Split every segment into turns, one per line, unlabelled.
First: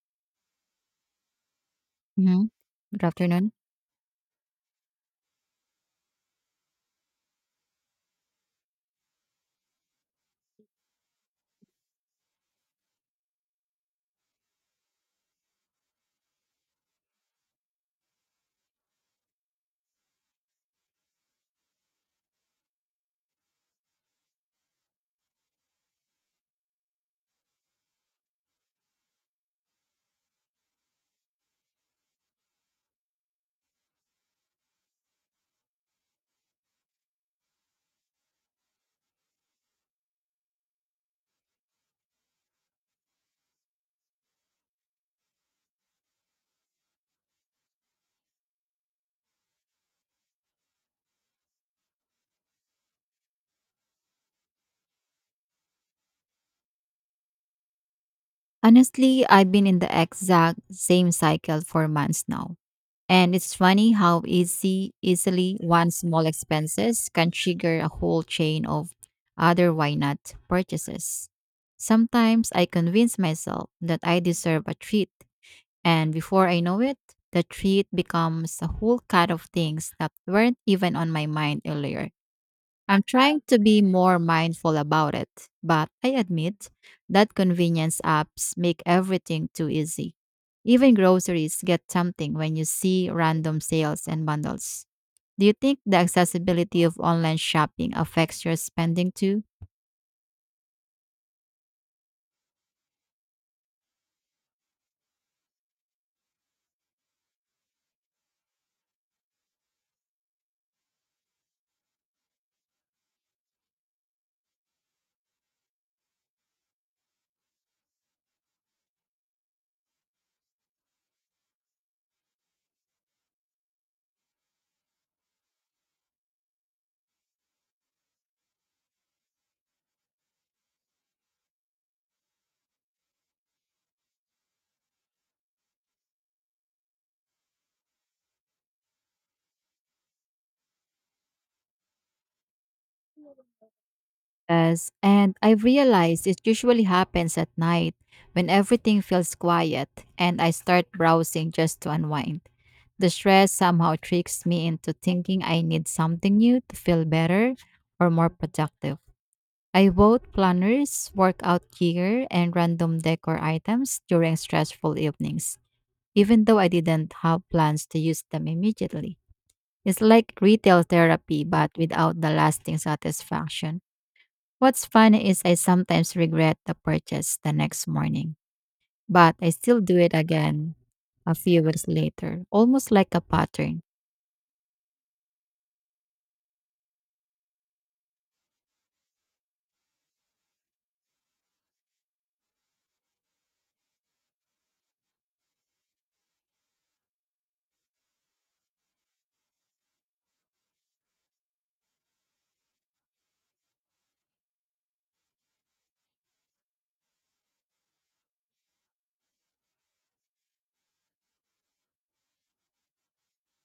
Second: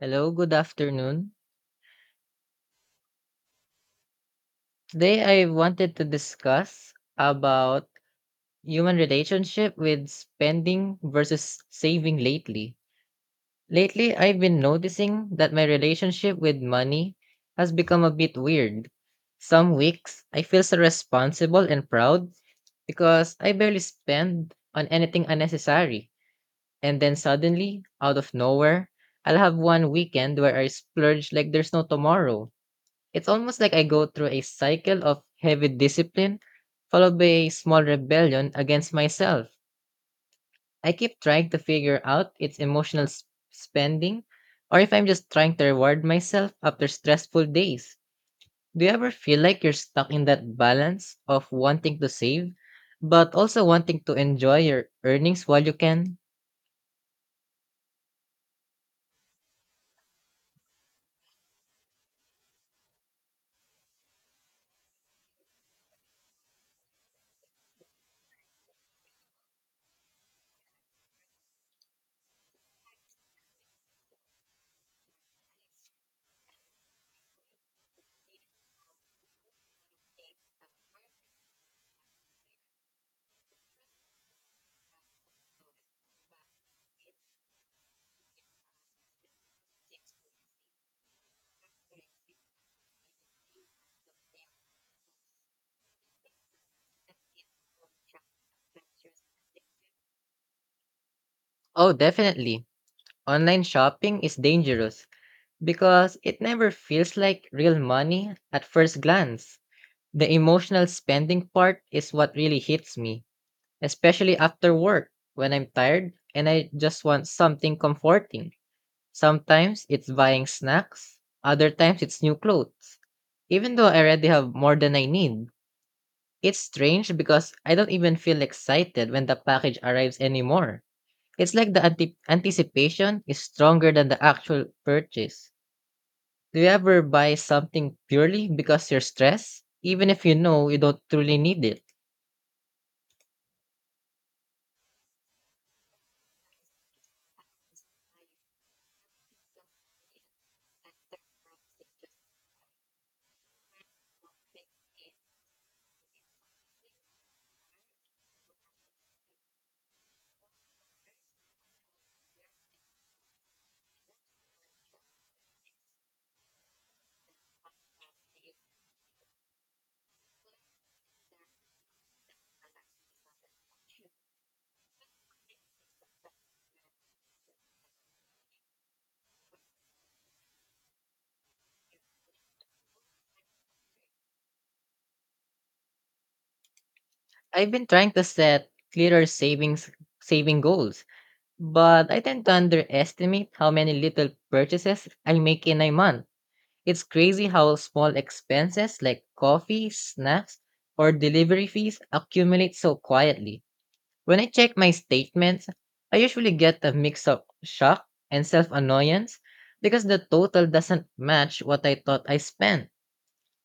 Hello, good afternoon.
Mhm. Good afternoon.
Today I wanted to discuss about human relationship with spending versus saving lately. Lately, I've been noticing that my relationship with money has become a bit weird. Some weeks, I feel so responsible and proud because I barely spend on anything unnecessary. And then suddenly, out of nowhere, I'll have one weekend where I splurge like there's no tomorrow. It's almost like I go through a cycle of heavy discipline followed by a small rebellion against myself. I keep trying to figure out its emotional spending, or if I'm just trying to reward myself after stressful days. Do you ever feel like you're stuck in that balance of wanting to save, but also wanting to enjoy your earnings while you can?
Honestly, I've been in the exact same cycle for months now. And it's funny how easy easily one small expenses can trigger a whole chain of other why not purchases. Sometimes I convince myself that I deserve a treat, and before I know it, the treat becomes a whole cut of things that weren't even on my mind earlier. I'm trying to be more mindful about it, but I admit that convenience apps make everything too easy. Even groceries get something when you see random sales and bundles. Do you think the accessibility of online shopping affects your spending too?
Oh, definitely. Online shopping is dangerous because it never feels like real money at first glance. The emotional spending part is what really hits me, especially after work when I'm tired and I just want something comforting. Sometimes it's buying snacks, other times it's new clothes. Even though I already have more than I need, it's strange because I don't even feel excited when the package arrives anymore. It's like the anticipation is stronger than the actual purchase. Do you ever buy something purely because you're stressed, even if you know you don't truly need it?
Yes, and I've realized it usually happens at night when everything feels quiet and I start browsing just to unwind. The stress somehow tricks me into thinking I need something new to feel better or more productive. I bought planners, workout gear, and random decor items during stressful evenings, even though I didn't have plans to use them immediately. It's like retail therapy, but without the lasting satisfaction. What's funny is I sometimes regret the purchase the next morning, but I still do it again a few weeks later, almost like a pattern.
I've been trying to set clearer saving goals, but I tend to underestimate how many little purchases I make in a month. It's crazy how small expenses like coffee, snacks, or delivery fees accumulate so quietly. When I check my statements, I usually get a mix of shock and self annoyance because the total doesn't match what I thought I spent.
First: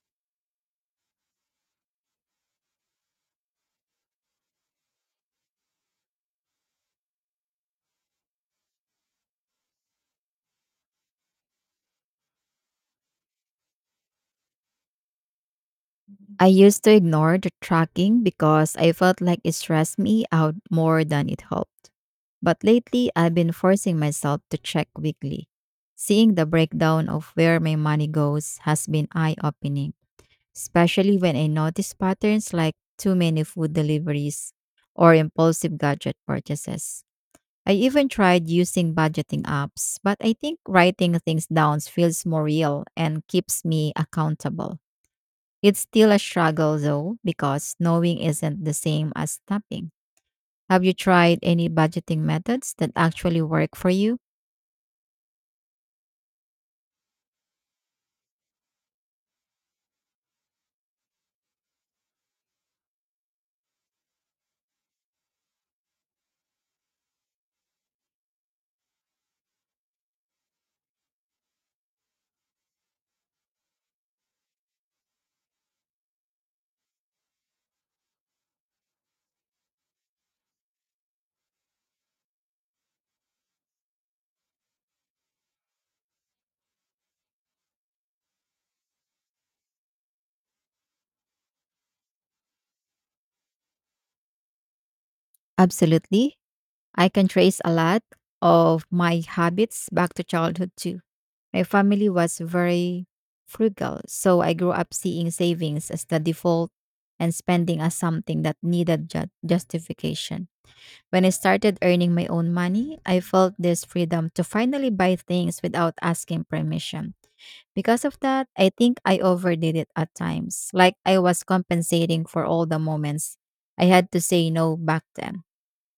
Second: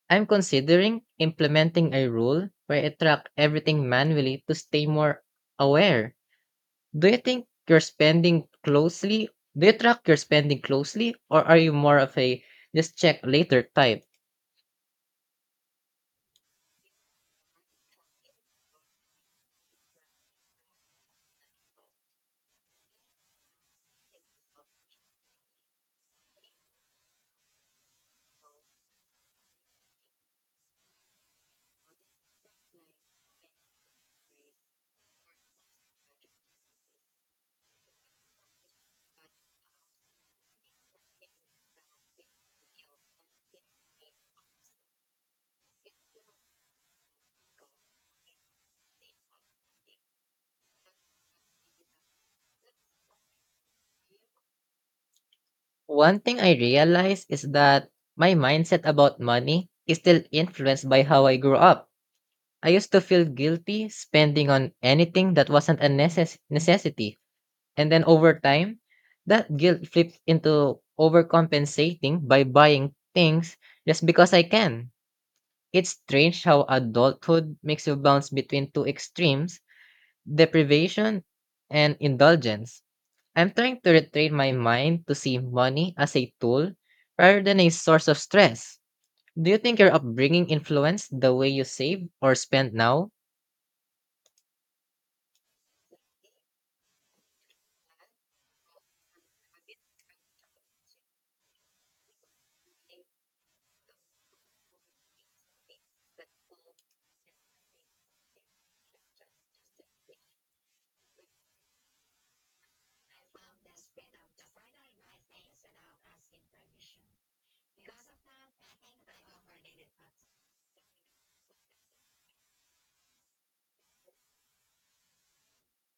I'm considering implementing a rule where I track everything manually to stay more aware. Do you think you're spending closely? Do you track your spending closely, or are you more of a just check later type?
I used to ignore the tracking because I felt like it stressed me out more than it helped. But lately, I've been forcing myself to check weekly. Seeing the breakdown of where my money goes has been eye opening, especially when I notice patterns like too many food deliveries or impulsive gadget purchases. I even tried using budgeting apps, but I think writing things down feels more real and keeps me accountable. It's still a struggle though, because knowing isn't the same as stopping. Have you tried any budgeting methods that actually work for you?
One thing I realize is that my mindset about money is still influenced by how I grew up. I used to feel guilty spending on anything that wasn't a necessity. And then over time, that guilt flips into overcompensating by buying things just because I can. It's strange how adulthood makes you bounce between two extremes: deprivation and indulgence. I'm trying to retrain my mind to see money as a tool rather than a source of stress. Do you think your upbringing influenced the way you save or spend now?
Absolutely. I can trace a lot of my habits back to childhood too. My family was very frugal, so I grew up seeing savings as the default and spending as something that needed justification. When I started earning my own money, I felt this freedom to finally buy things without asking permission. Because of that, I think I overdid it at times, like I was compensating for all the moments I had to say no back then.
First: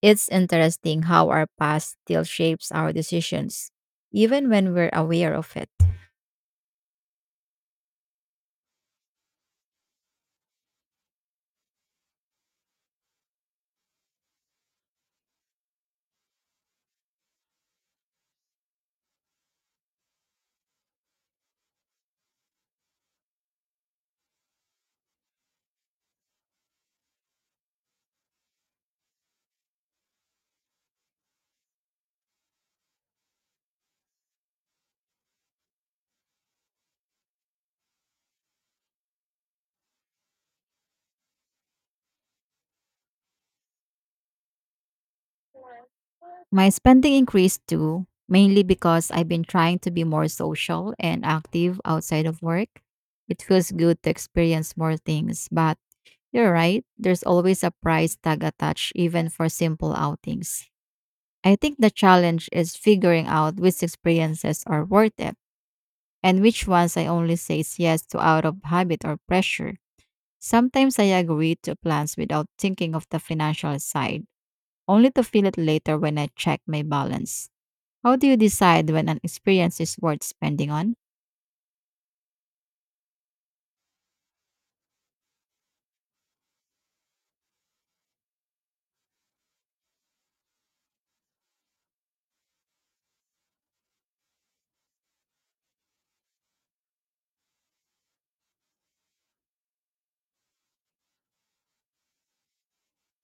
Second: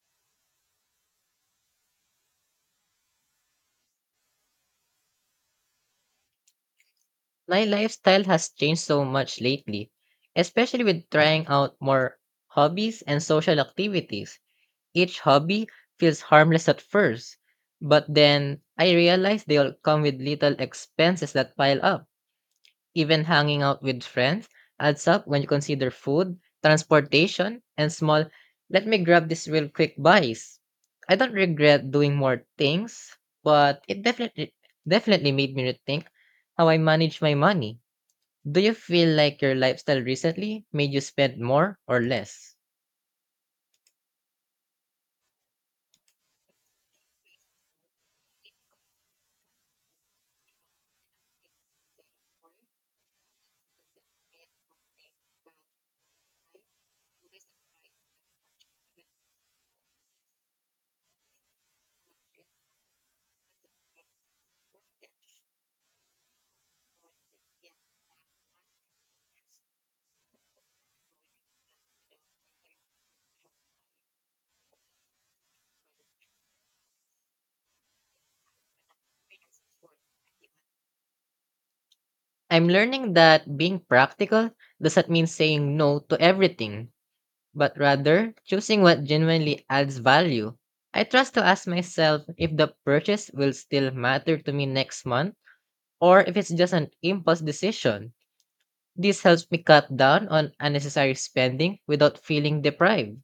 It's interesting how our past still shapes our decisions, even when we're aware of it.
My lifestyle has changed so much lately, especially with trying out more hobbies and social activities. Each hobby feels harmless at first, but then I realize they all come with little expenses that pile up. Even hanging out with friends adds up when you consider food, transportation, and small, let me grab this real quick buys. I don't regret doing more things, but it definitely made me rethink how I manage my money. Do you feel like your lifestyle recently made you spend more or less?
My spending increased too, mainly because I've been trying to be more social and active outside of work. It feels good to experience more things, but you're right, there's always a price tag attached, even for simple outings. I think the challenge is figuring out which experiences are worth it and which ones I only say yes to out of habit or pressure. Sometimes I agree to plans without thinking of the financial side, only to feel it later when I check my balance. How do you decide when an experience is worth spending on?
I'm learning that being practical doesn't mean saying no to everything, but rather choosing what genuinely adds value. I trust to ask myself if the purchase will still matter to me next month or if it's just an impulse decision. This helps me cut down on unnecessary spending without feeling deprived.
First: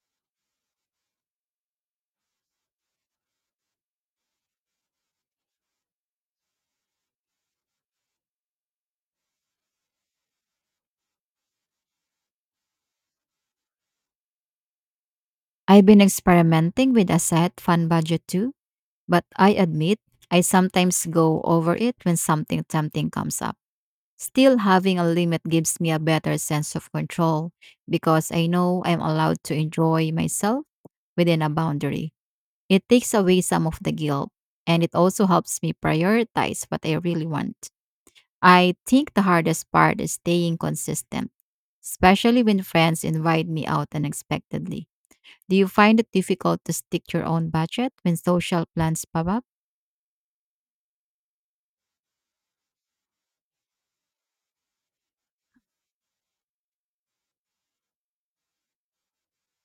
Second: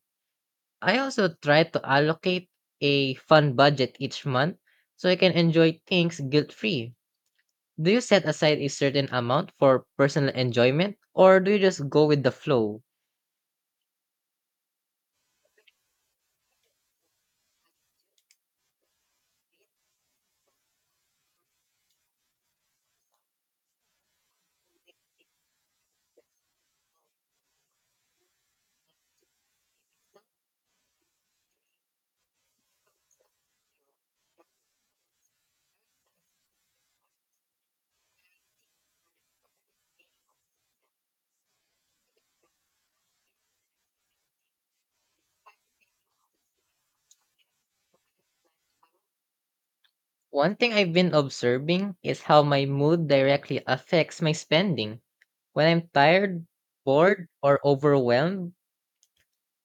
I also try to allocate a fun budget each month so I can enjoy things guilt free. Do you set aside a certain amount for personal enjoyment, or do you just go with the flow?
I've been experimenting with a set fun budget too, but I admit I sometimes go over it when something tempting comes up. Still, having a limit gives me a better sense of control because I know I'm allowed to enjoy myself within a boundary. It takes away some of the guilt and it also helps me prioritize what I really want. I think the hardest part is staying consistent, especially when friends invite me out unexpectedly. Do you find it difficult to stick your own budget when social plans pop up?
One thing I've been observing is how my mood directly affects my spending. When I'm tired, bored, or overwhelmed,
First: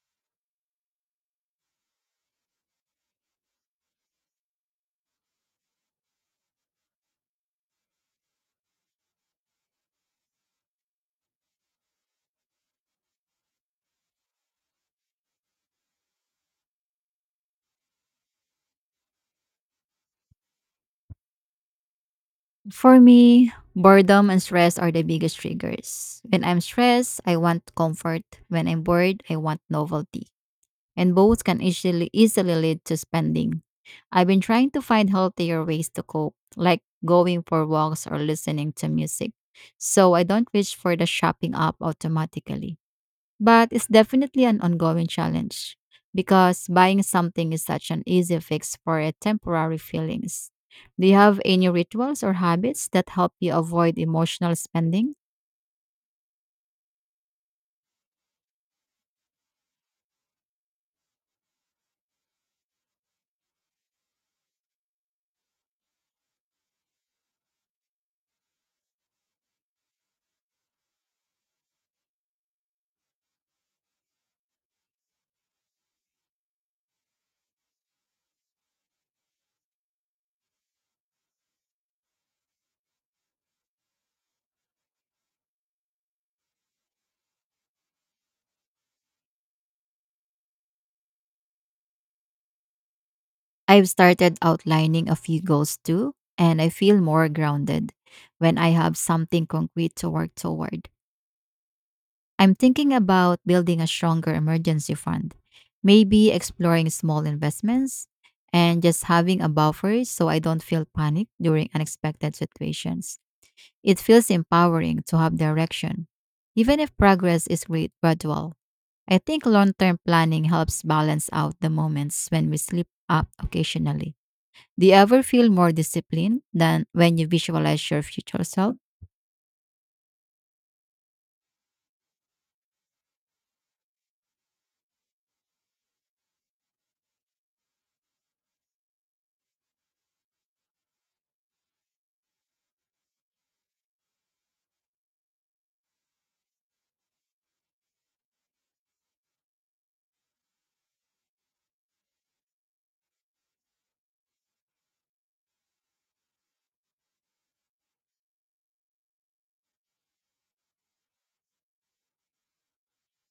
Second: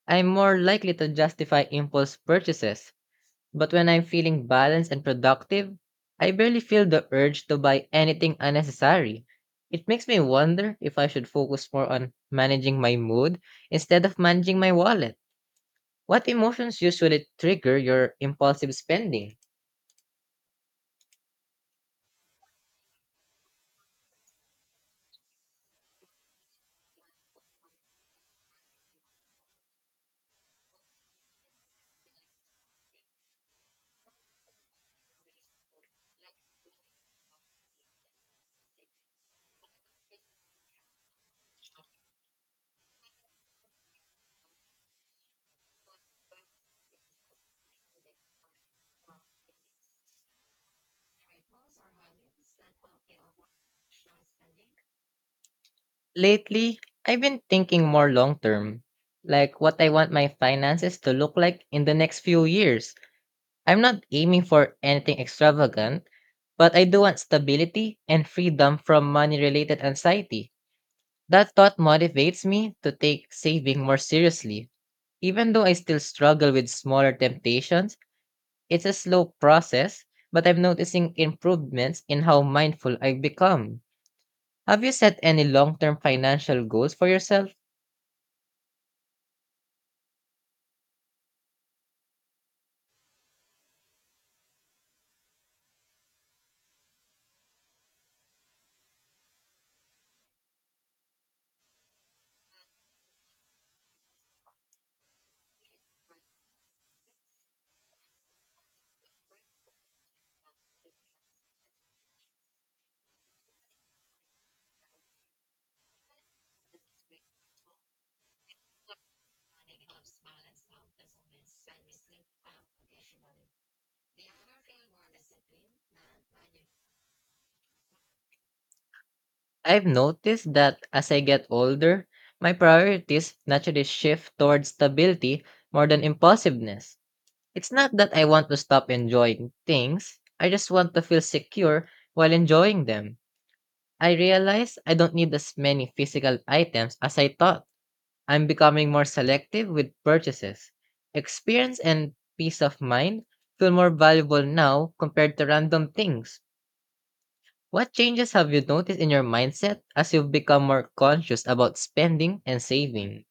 I'm more likely to justify impulse purchases. But when I'm feeling balanced and productive, I barely feel the urge to buy anything unnecessary. It makes me wonder if I should focus more on managing my mood instead of managing my wallet. What emotions usually trigger your impulsive spending?
For me, boredom and stress are the biggest triggers. When I'm stressed, I want comfort. When I'm bored, I want novelty. And both can easily lead to spending. I've been trying to find healthier ways to cope, like going for walks or listening to music. So I don't wish for the shopping up automatically. But it's definitely an ongoing challenge because buying something is such an easy fix for a temporary feelings. Do you have any rituals or habits that help you avoid emotional spending?
Lately, I've been thinking more long term, like what I want my finances to look like in the next few years. I'm not aiming for anything extravagant, but I do want stability and freedom from money related anxiety. That thought motivates me to take saving more seriously. Even though I still struggle with smaller temptations, it's a slow process, but I'm noticing improvements in how mindful I've become. Have you set any long term financial goals for yourself?
I've started outlining a few goals too, and I feel more grounded when I have something concrete to work toward. I'm thinking about building a stronger emergency fund, maybe exploring small investments and just having a buffer so I don't feel panic during unexpected situations. It feels empowering to have direction, even if progress is great gradual. I think long term planning helps balance out the moments when we slip up occasionally. Do you ever feel more disciplined than when you visualize your future self?
I've noticed that as I get older, my priorities naturally shift towards stability more than impulsiveness. It's not that I want to stop enjoying things, I just want to feel secure while enjoying them. I realize I don't need as many physical items as I thought. I'm becoming more selective with purchases. Experience and peace of mind feel more valuable now compared to random things. What changes have you noticed in your mindset as you've become more conscious about spending and saving?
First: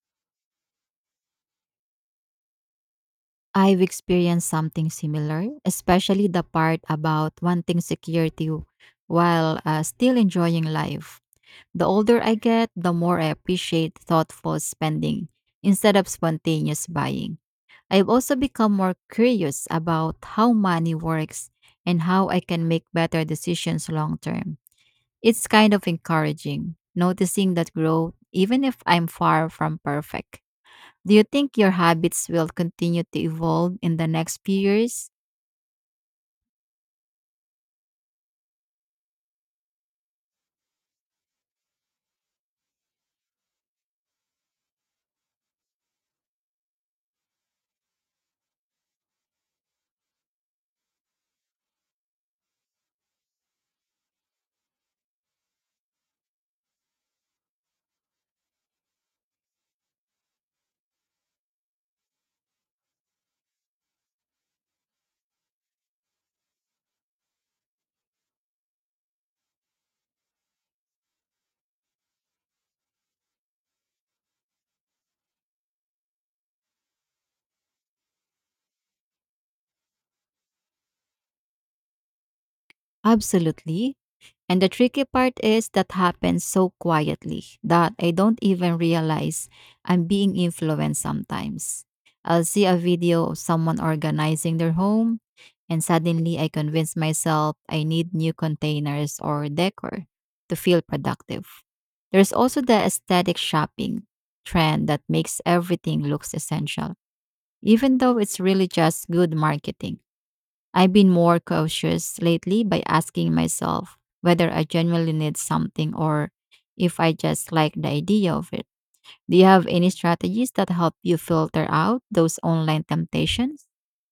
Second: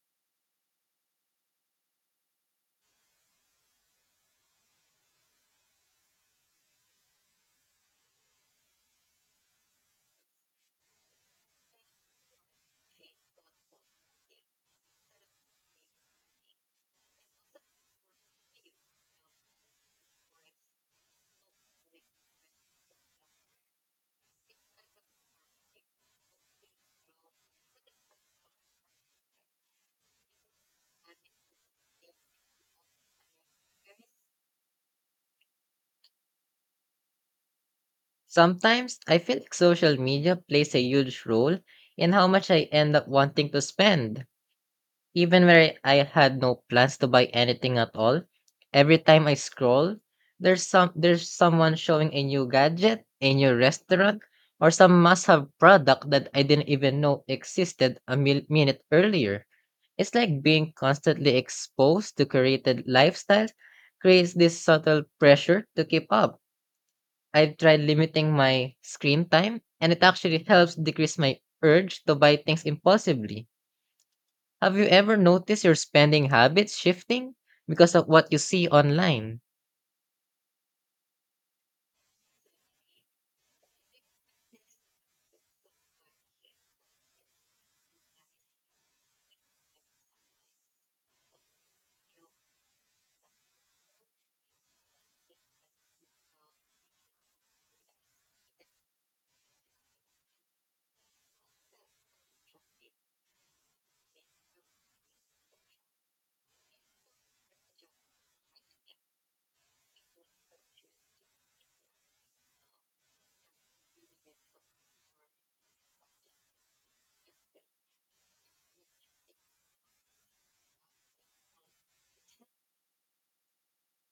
I've experienced something similar, especially the part about wanting security while still enjoying life. The older I get, the more I appreciate thoughtful spending instead of spontaneous buying. I've also become more curious about how money works and how I can make better decisions long term. It's kind of encouraging noticing that growth, even if I'm far from perfect. Do you think your habits will continue to evolve in the next few years?
Sometimes I feel like social media plays a huge role in how much I end up wanting to spend. Even when I had no plans to buy anything at all, every time I scroll, there's someone showing a new gadget, a new restaurant, or some must-have product that I didn't even know existed a minute earlier. It's like being constantly exposed to curated lifestyles creates this subtle pressure to keep up. I've tried limiting my screen time, and it actually helps decrease my urge to buy things impulsively. Have you ever noticed your spending habits shifting because of what you see online?
Absolutely. And the tricky part is that happens so quietly that I don't even realize I'm being influenced sometimes. I'll see a video of someone organizing their home, and suddenly I convince myself I need new containers or decor to feel productive. There's also the aesthetic shopping trend that makes everything looks essential, even though it's really just good marketing. I've been more cautious lately by asking myself whether I genuinely need something or if I just like the idea of it. Do you have any strategies that help you filter out those online temptations?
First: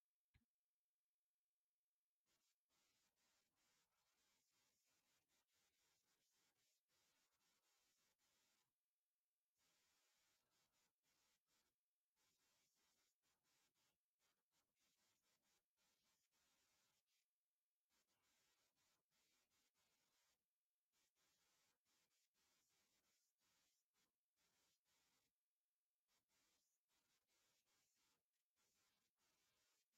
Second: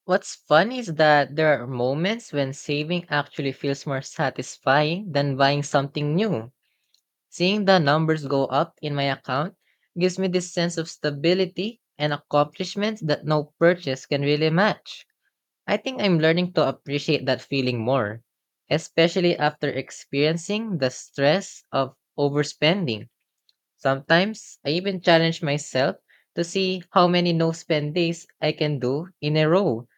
What's funny is that there are moments when saving actually feels more satisfying than buying something new. Seeing the numbers go up in my account gives me this sense of stability and accomplishment that no purchase can really match. I think I'm learning to appreciate that feeling more, especially after experiencing the stress of overspending. Sometimes I even challenge myself to see how many no spend days I can do in a row.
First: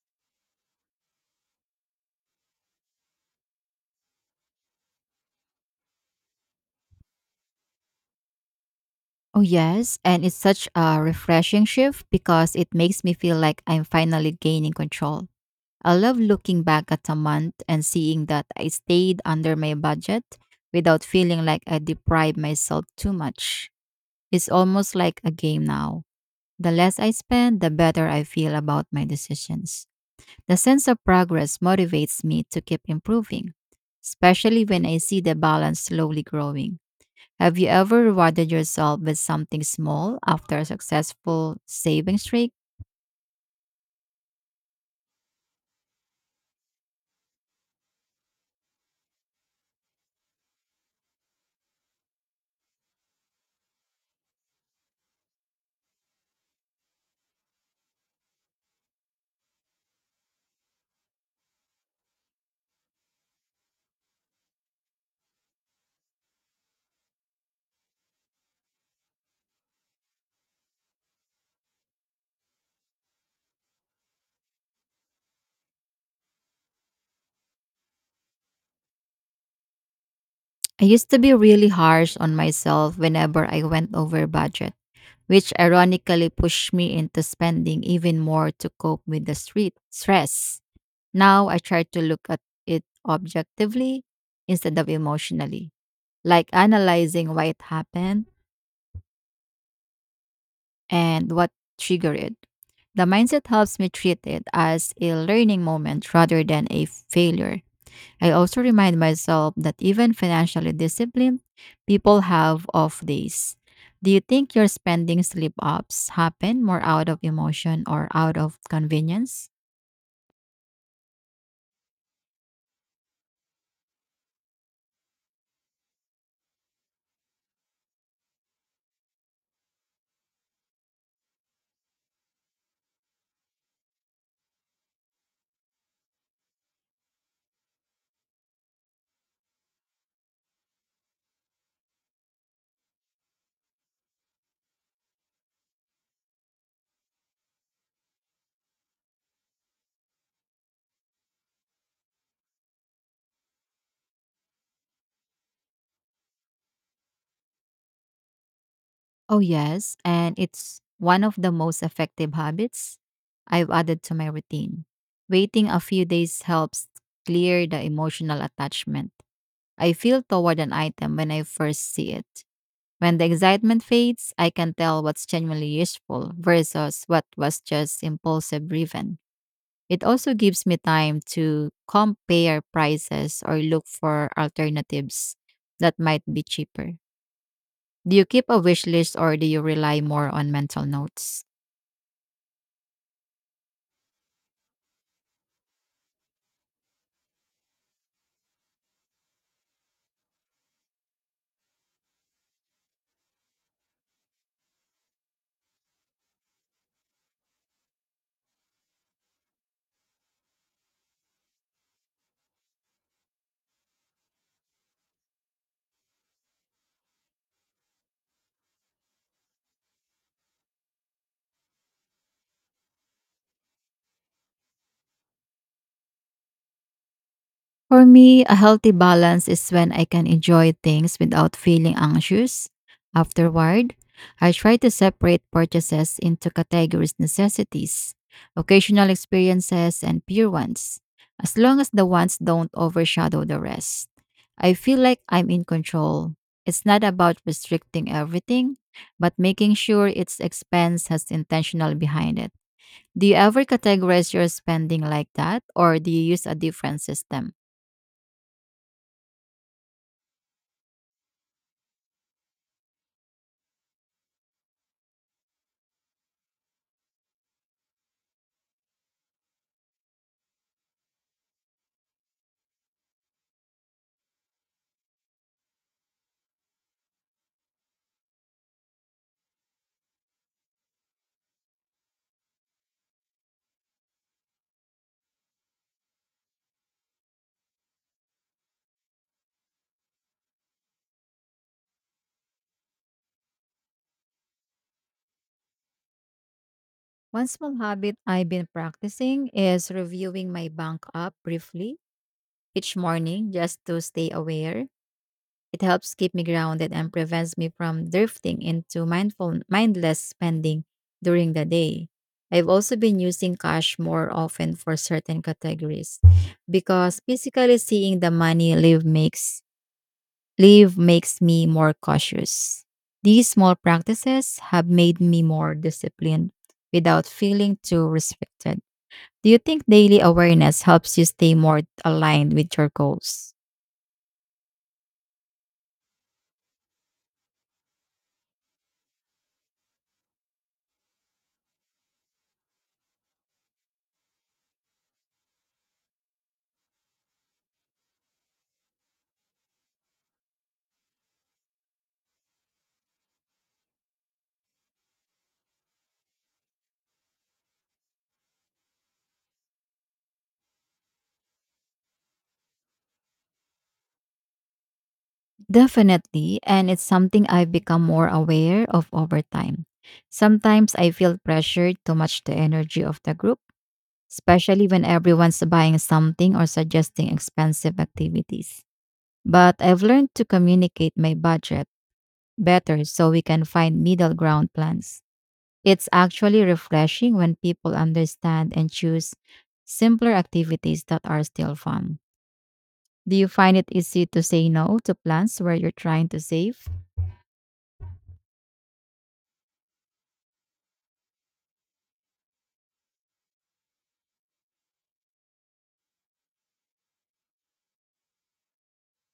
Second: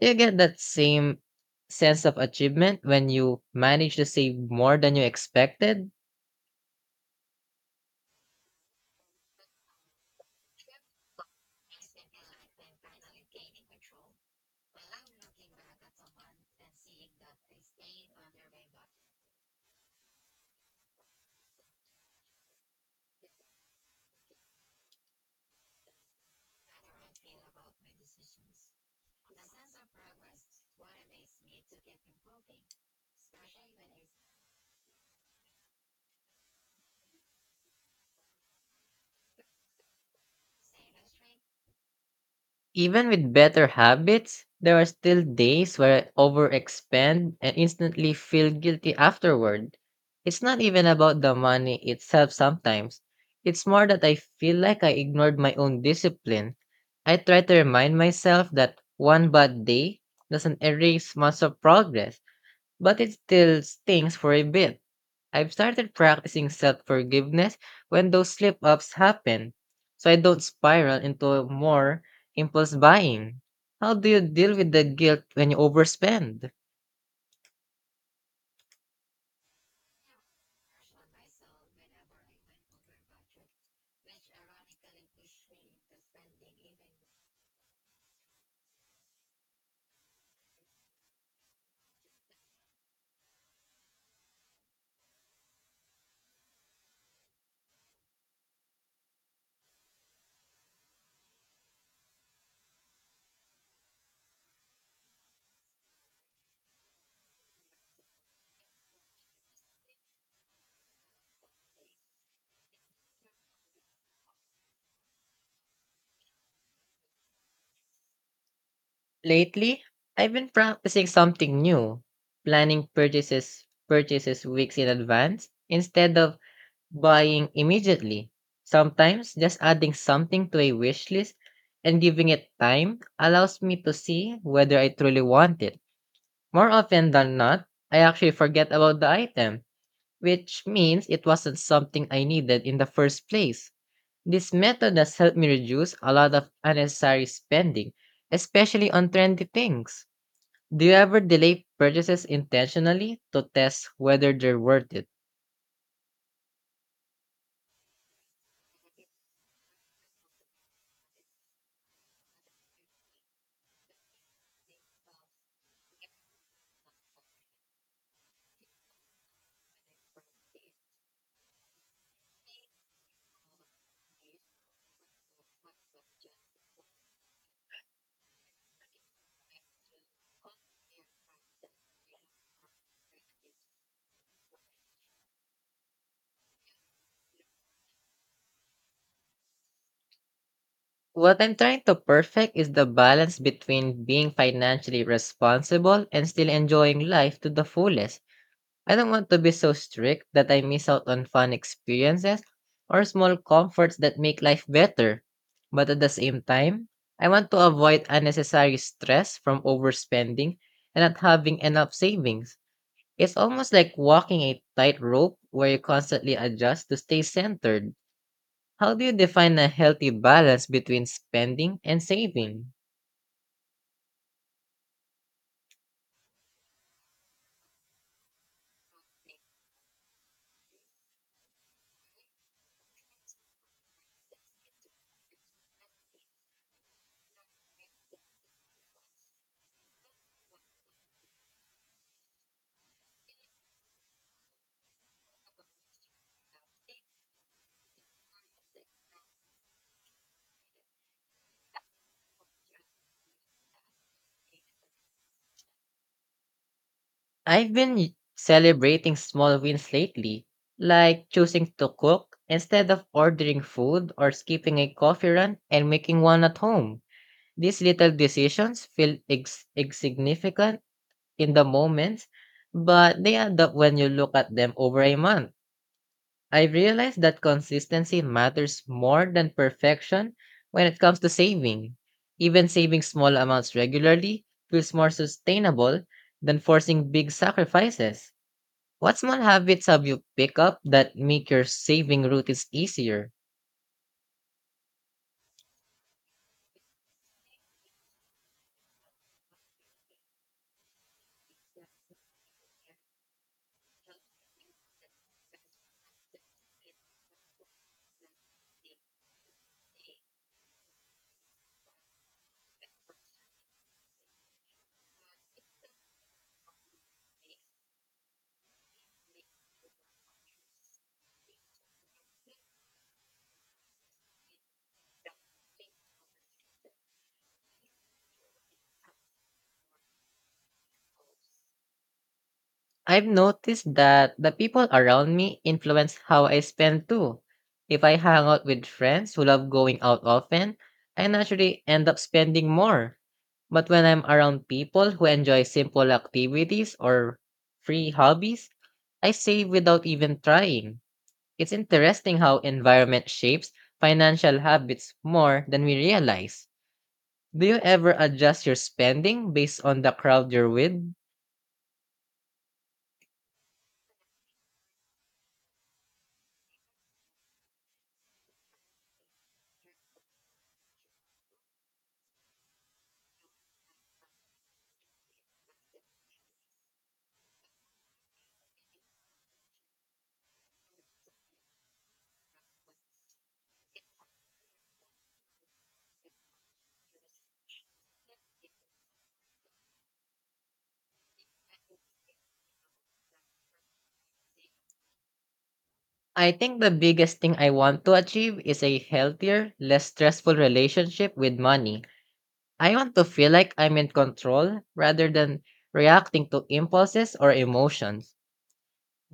Do you get that same sense of achievement when you manage to save more than you expected?
Oh, yes. And it's such a refreshing shift because it makes me feel like I'm finally gaining control. I love looking back at a month and seeing that I stayed under my budget without feeling like I deprived myself too much. It's almost like a game now. The less I spend, the better I feel about my decisions. The sense of progress motivates me to keep improving, especially when I see the balance slowly growing. Have you ever rewarded yourself with something small after a successful saving streak?
Even with better habits, there are still days where I overexpend and instantly feel guilty afterward. It's not even about the money itself sometimes. It's more that I feel like I ignored my own discipline. I try to remind myself that one bad day doesn't erase months of progress, but it still stings for a bit. I've started practicing self forgiveness when those slip ups happen, so I don't spiral into more impulse buying. How do you deal with the guilt when you overspend?
I used to be really harsh on myself whenever I went over budget, which ironically pushed me into spending even more to cope with the street stress. Now I try to look at it objectively instead of emotionally, like analyzing why it happened and what triggered it. The mindset helps me treat it as a learning moment rather than a failure. I also remind myself that even financially disciplined people have off days. Do you think your spending slip ups happen more out of emotion or out of convenience?
Lately, I've been practicing something new, planning purchases weeks in advance instead of buying immediately. Sometimes just adding something to a wish list and giving it time allows me to see whether I truly want it. More often than not, I actually forget about the item, which means it wasn't something I needed in the first place. This method has helped me reduce a lot of unnecessary spending, especially on trendy things. Do you ever delay purchases intentionally to test whether they're worth it?
Oh, yes. And it's one of the most effective habits I've added to my routine. Waiting a few days helps clear the emotional attachment I feel toward an item when I first see it. When the excitement fades, I can tell what's genuinely useful versus what was just impulsive driven. It also gives me time to compare prices or look for alternatives that might be cheaper. Do you keep a wish list or do you rely more on mental
What
notes?
I'm trying to perfect is the balance between being financially responsible and still enjoying life to the fullest. I don't want to be so strict that I miss out on fun experiences or small comforts that make life better. But at the same time, I want to avoid unnecessary stress from overspending and not having enough savings. It's almost like walking a tightrope where you constantly adjust to stay centered. How do you define a healthy balance between spending and saving?
For me, a healthy balance is when I can enjoy things without feeling anxious. Afterward, I try to separate purchases into categories necessities, occasional experiences, and pure ones, as long as the ones don't overshadow the rest. I feel like I'm in control. It's not about restricting everything, but making sure its expense has intentional behind it. Do you ever categorize your spending like that, or do you use a different system?
I've been celebrating small wins lately, like choosing to cook instead of ordering food or skipping a coffee run and making one at home. These little decisions feel insignificant in the moment, but they add up when you look at them over a month. I realized that consistency matters more than perfection when it comes to saving. Even saving small amounts regularly feels more sustainable than forcing big sacrifices. What small habits have you picked up that make your saving routines easier?
One small habit I've been practicing is reviewing my bank app briefly each morning just to stay aware. It helps keep me grounded and prevents me from drifting into mindful mindless spending during the day. I've also been using cash more often for certain categories because physically seeing the money leave makes me more cautious. These small practices have made me more disciplined without feeling too restricted. Do you think daily awareness helps you stay more aligned with your
I've
goals?
noticed that the people around me influence how I spend too. If I hang out with friends who love going out often, I naturally end up spending more. But when I'm around people who enjoy simple activities or free hobbies, I save without even trying. It's interesting how environment shapes financial habits more than we realize. Do you ever adjust your spending based on the crowd you're with?
Definitely, and it's something I've become more aware of over time. Sometimes I feel pressured to match the energy of the group, especially when everyone's buying something or suggesting expensive activities. But I've learned to communicate my budget better so we can find middle ground plans. It's actually refreshing when people understand and choose simpler activities that are still fun. Do you find it easy to say no to plans where you're trying to
I think
save?
the biggest thing I want to achieve is a healthier, less stressful relationship with money. I want to feel like I'm in control rather than reacting to impulses or emotions.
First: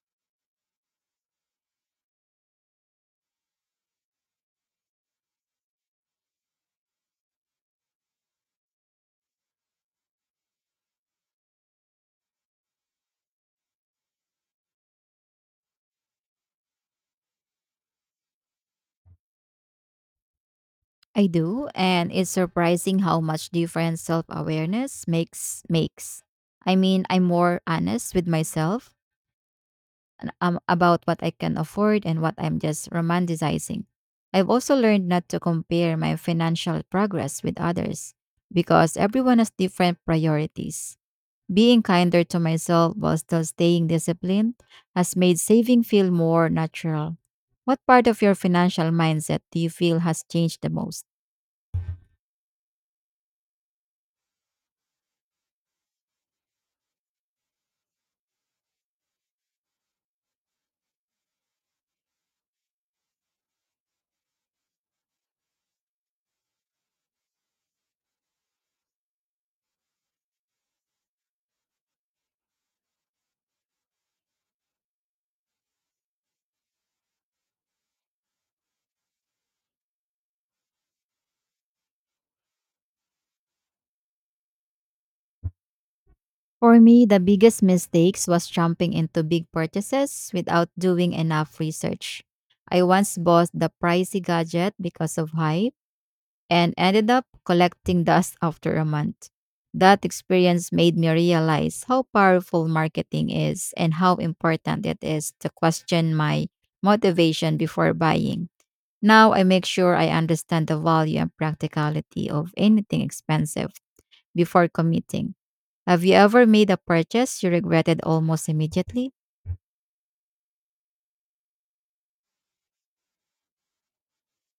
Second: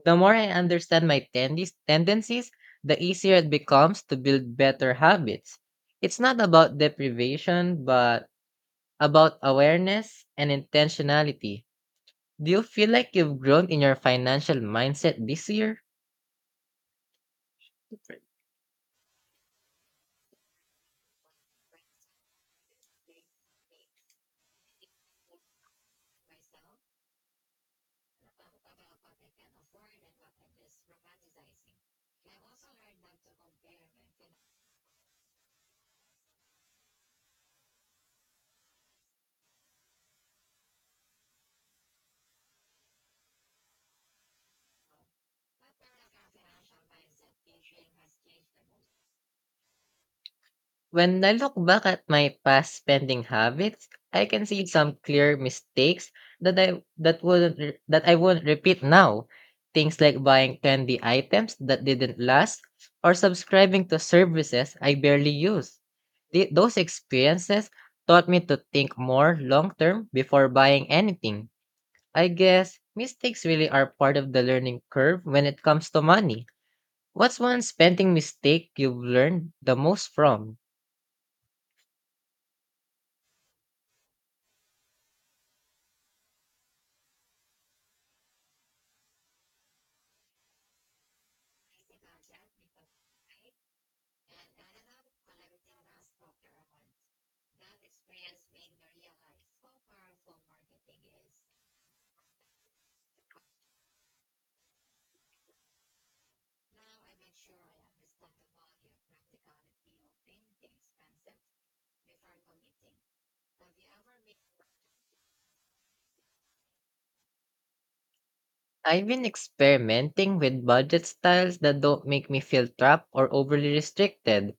The more I understand my tendis tendencies, the easier it becomes to build better habits. It's not about deprivation, but about awareness and intentionality. Do you feel like you've grown in your financial mindset this year?
I do, and it's surprising how much difference self-awareness makes. I mean, I'm more honest with myself and about what I can afford and what I'm just romanticizing. I've also learned not to compare my financial progress with others because everyone has different priorities. Being kinder to myself while still staying disciplined has made saving feel more natural. What part of your financial mindset do you feel has changed the most?
When I look back at my past spending habits, I can see some clear mistakes that wouldn't re- that I won't repeat now. Things like buying trendy items that didn't last or subscribing to services I barely use. Those experiences taught me to think more long term before buying anything. I guess mistakes really are part of the learning curve when it comes to money. What's one spending mistake you've learned the most from?
For me, the biggest mistakes was jumping into big purchases without doing enough research. I once bought the pricey gadget because of hype and ended up collecting dust after a month. That experience made me realize how powerful marketing is and how important it is to question my motivation before buying. Now I make sure I understand the value and practicality of anything expensive before committing. Have you ever made a purchase you regretted almost
I've
immediately?
been experimenting with budget styles that don't make me feel trapped or overly restricted.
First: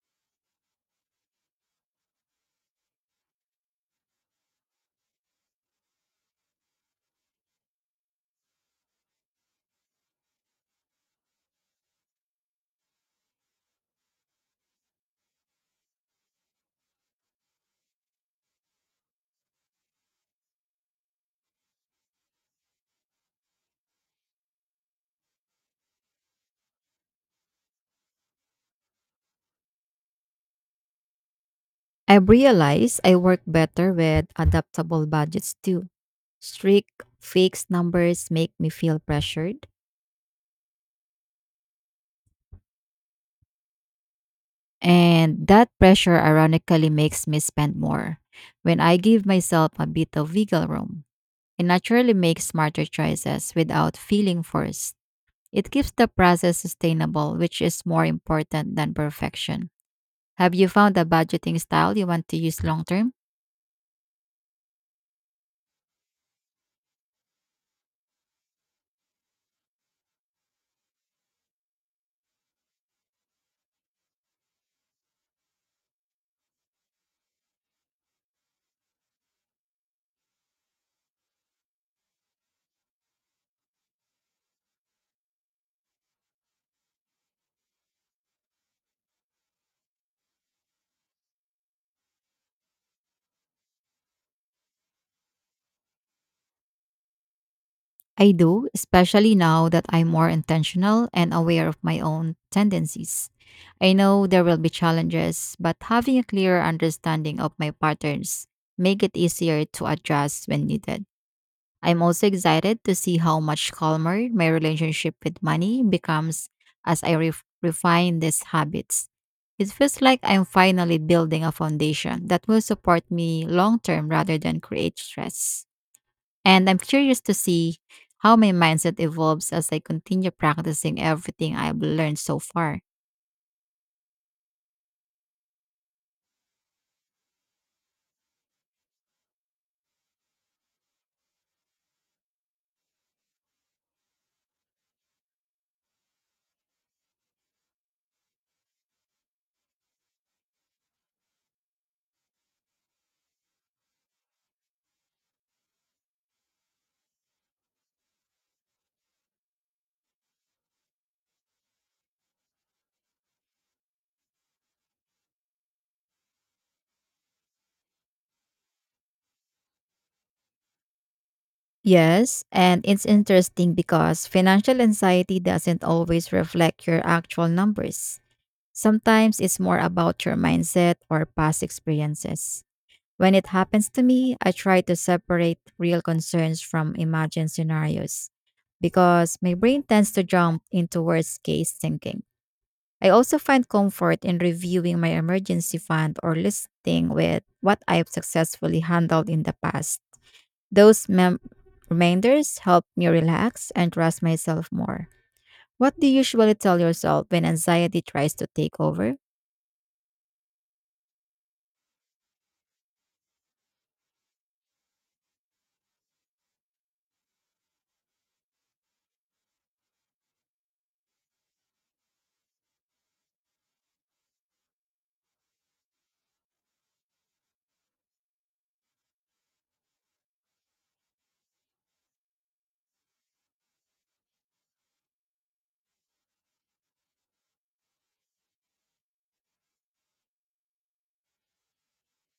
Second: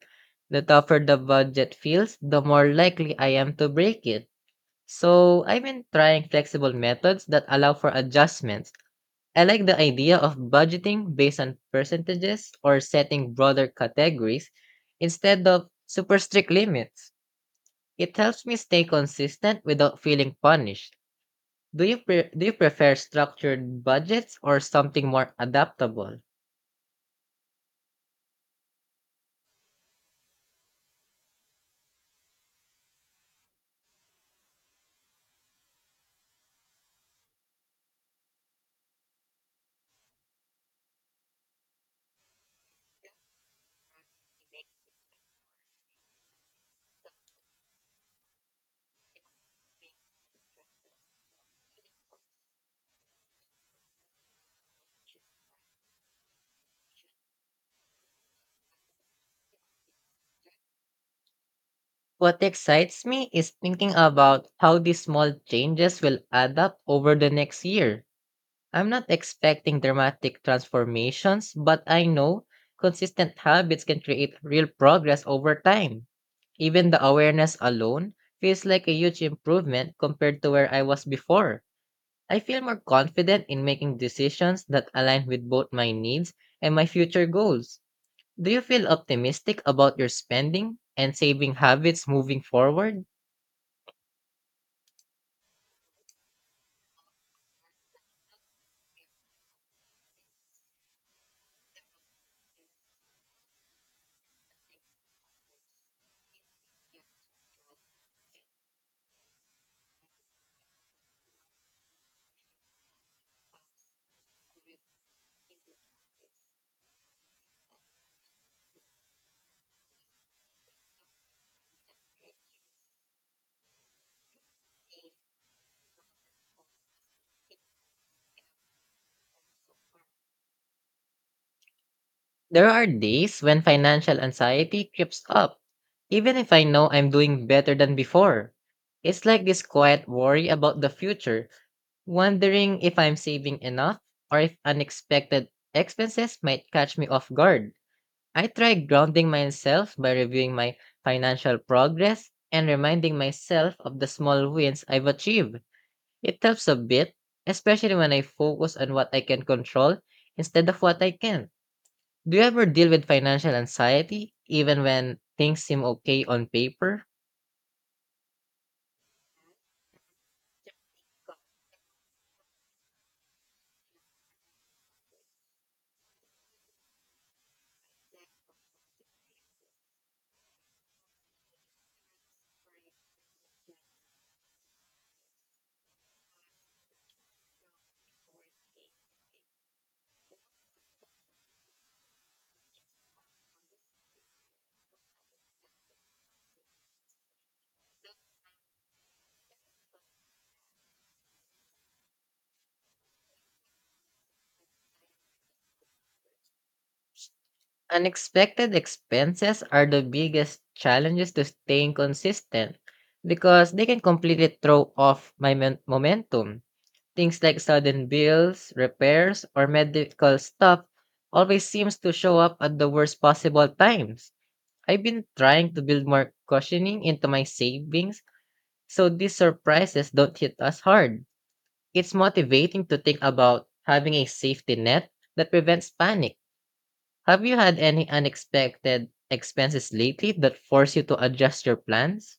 The tougher the budget feels, the more likely I am to break it. So, I've been trying flexible methods that allow for adjustments. I like the idea of budgeting based on percentages or setting broader categories instead of super strict limits. It helps me stay consistent without feeling punished. Do you prefer structured budgets or something more adaptable?
I've realized I work better with adaptable budgets too. Strict, fixed numbers make me feel pressured, and that pressure ironically makes me spend more. When I give myself a bit of wiggle room, I naturally make smarter choices without feeling forced. It keeps the process sustainable, which is more important than perfection. Have you found a budgeting style you want to
What
use long
excites
term?
me is thinking about how these small changes will add up over the next year. I'm not expecting dramatic transformations, but I know consistent habits can create real progress over time. Even the awareness alone feels like a huge improvement compared to where I was before. I feel more confident in making decisions that align with both my needs and my future goals. Do you feel optimistic about your spending and saving habits moving forward?
I do, especially now that I'm more intentional and aware of my own tendencies. I know there will be challenges, but having a clearer understanding of my patterns make it easier to adjust when needed. I'm also excited to see how much calmer my relationship with money becomes as I refine these habits. It feels like I'm finally building a foundation that will support me long term rather than create stress. And I'm curious to see how my mindset evolves as I continue practicing everything I've learned so
There
far.
are days when financial anxiety creeps up, even if I know I'm doing better than before. It's like this quiet worry about the future, wondering if I'm saving enough or if unexpected expenses might catch me off guard. I try grounding myself by reviewing my financial progress and reminding myself of the small wins I've achieved. It helps a bit, especially when I focus on what I can control instead of what I can't. Do you ever deal with financial anxiety, even when things seem okay on paper?
Yes, and it's interesting because financial anxiety doesn't always reflect your actual numbers. Sometimes it's more about your mindset or past experiences. When it happens to me, I try to separate real concerns from imagined scenarios because my brain tends to jump into worst case thinking. I also find comfort in reviewing my emergency fund or listing with what I have successfully handled in the past. Those mem- reminders help me relax and trust myself more. What do you usually tell yourself when anxiety tries to
Unexpected
take over?
expenses are the biggest challenges to staying consistent because they can completely throw off my momentum. Things like sudden bills, repairs, or medical stuff always seems to show up at the worst possible times. I've been trying to build more cushioning into my savings so these surprises don't hit us hard. It's motivating to think about having a safety net that prevents panic. Have you had any unexpected expenses lately that force you to adjust your plans?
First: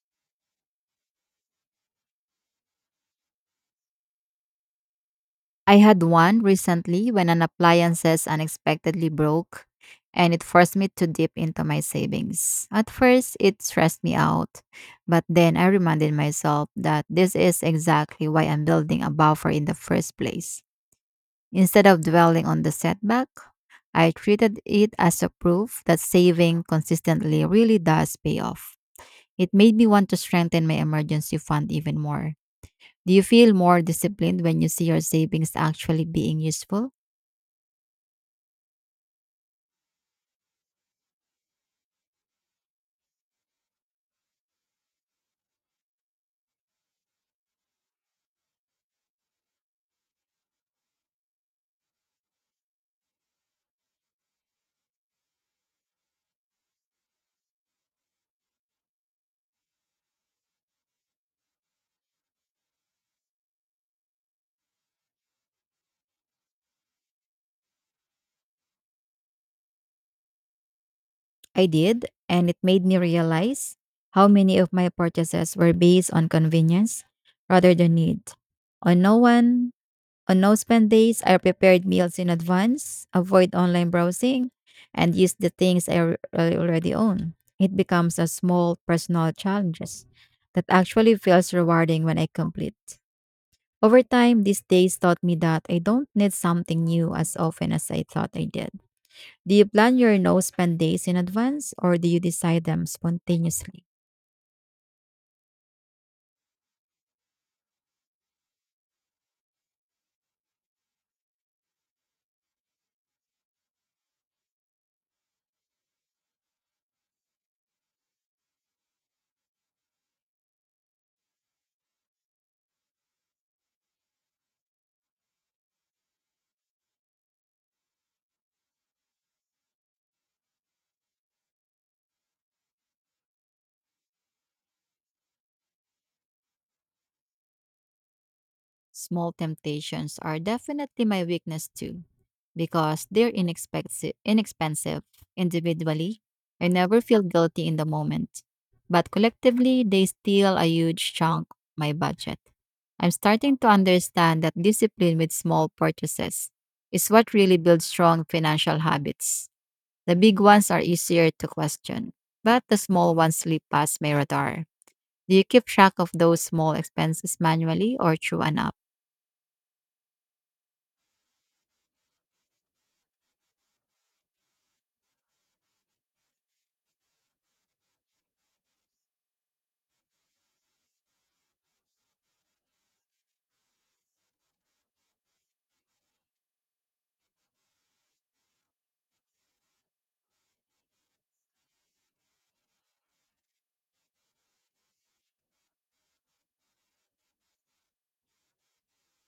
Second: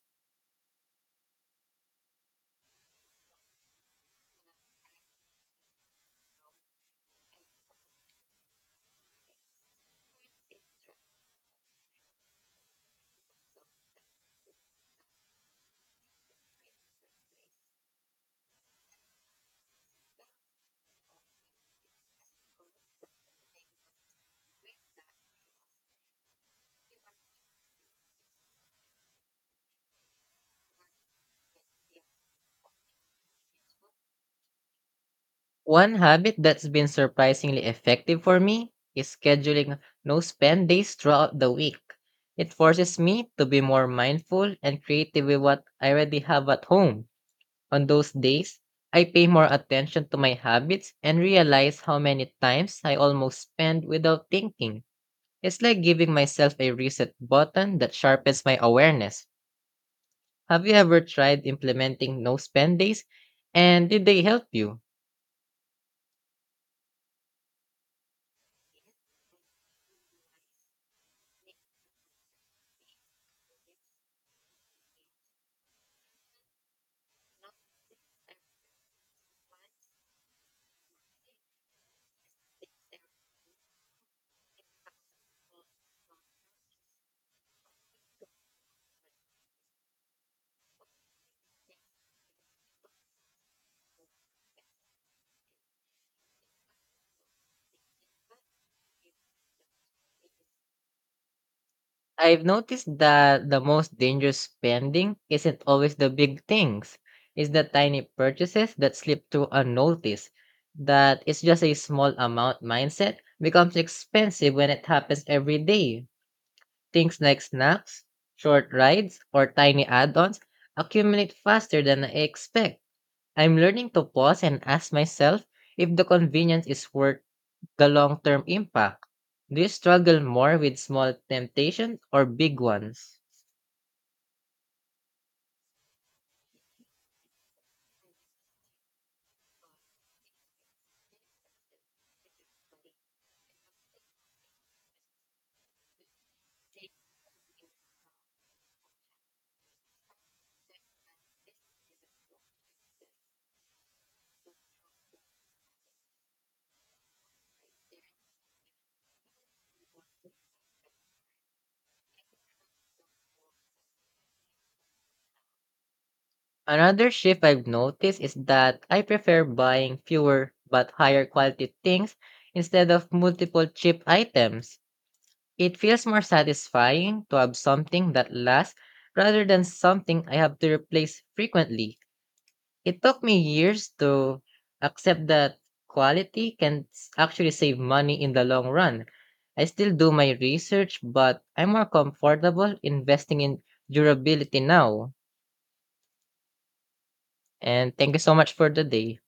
I had one recently when an appliances unexpectedly broke, and it forced me to dip into my savings. At first, it stressed me out, but then I reminded myself that this is exactly why I'm building a buffer in the first place. Instead of dwelling on the setback, I treated it as a proof that saving consistently really does pay off. It made me want to strengthen my emergency fund even more. Do you feel more disciplined when you see your savings
One
actually
habit
being
that's been
useful?
surprisingly effective for me is scheduling no spend days throughout the week. It forces me to be more mindful and creative with what I already have at home. On those days, I pay more attention to my habits and realize how many times I almost spend without thinking. It's like giving myself a reset button that sharpens my awareness. Have you ever tried implementing no spend days? And did they help you?
I did, and it made me realize how many of my purchases were based on convenience rather than need. On no one, on no spend days, I prepared meals in advance, avoid online browsing, and use the things I already own. It becomes a small personal challenges that actually feels rewarding when I complete. Over time, these days taught me that I don't need something new as often as I thought I did. Do you plan your no spend days in advance, or do you
I've
decide them
noticed that the
spontaneously?
most dangerous spending isn't always the big things. It's the tiny purchases that slip through unnoticed. That it's just a small amount mindset becomes expensive when it happens every day. Things like snacks, short rides, or tiny add ons accumulate faster than I expect. I'm learning to pause and ask myself if the convenience is worth the long term impact. Do you struggle more with small temptations or big ones?
Small temptations are definitely my weakness too, because they're inexpensive. Individually, I never feel guilty in the moment, but collectively, they steal a huge chunk of my budget. I'm starting to understand that discipline with small purchases is what really builds strong financial habits. The big ones are easier to question, but the small ones slip past my radar. Do you keep track of those small
Another
expenses
shift I've
manually or
noticed is
through an app?
that I prefer buying fewer but higher quality things instead of multiple cheap items. It feels more satisfying to have something that lasts rather than something I have to replace frequently. It took me years to accept that quality can actually save money in the long run. I still do my research, but I'm more comfortable investing in durability now. And thank you so much for the day.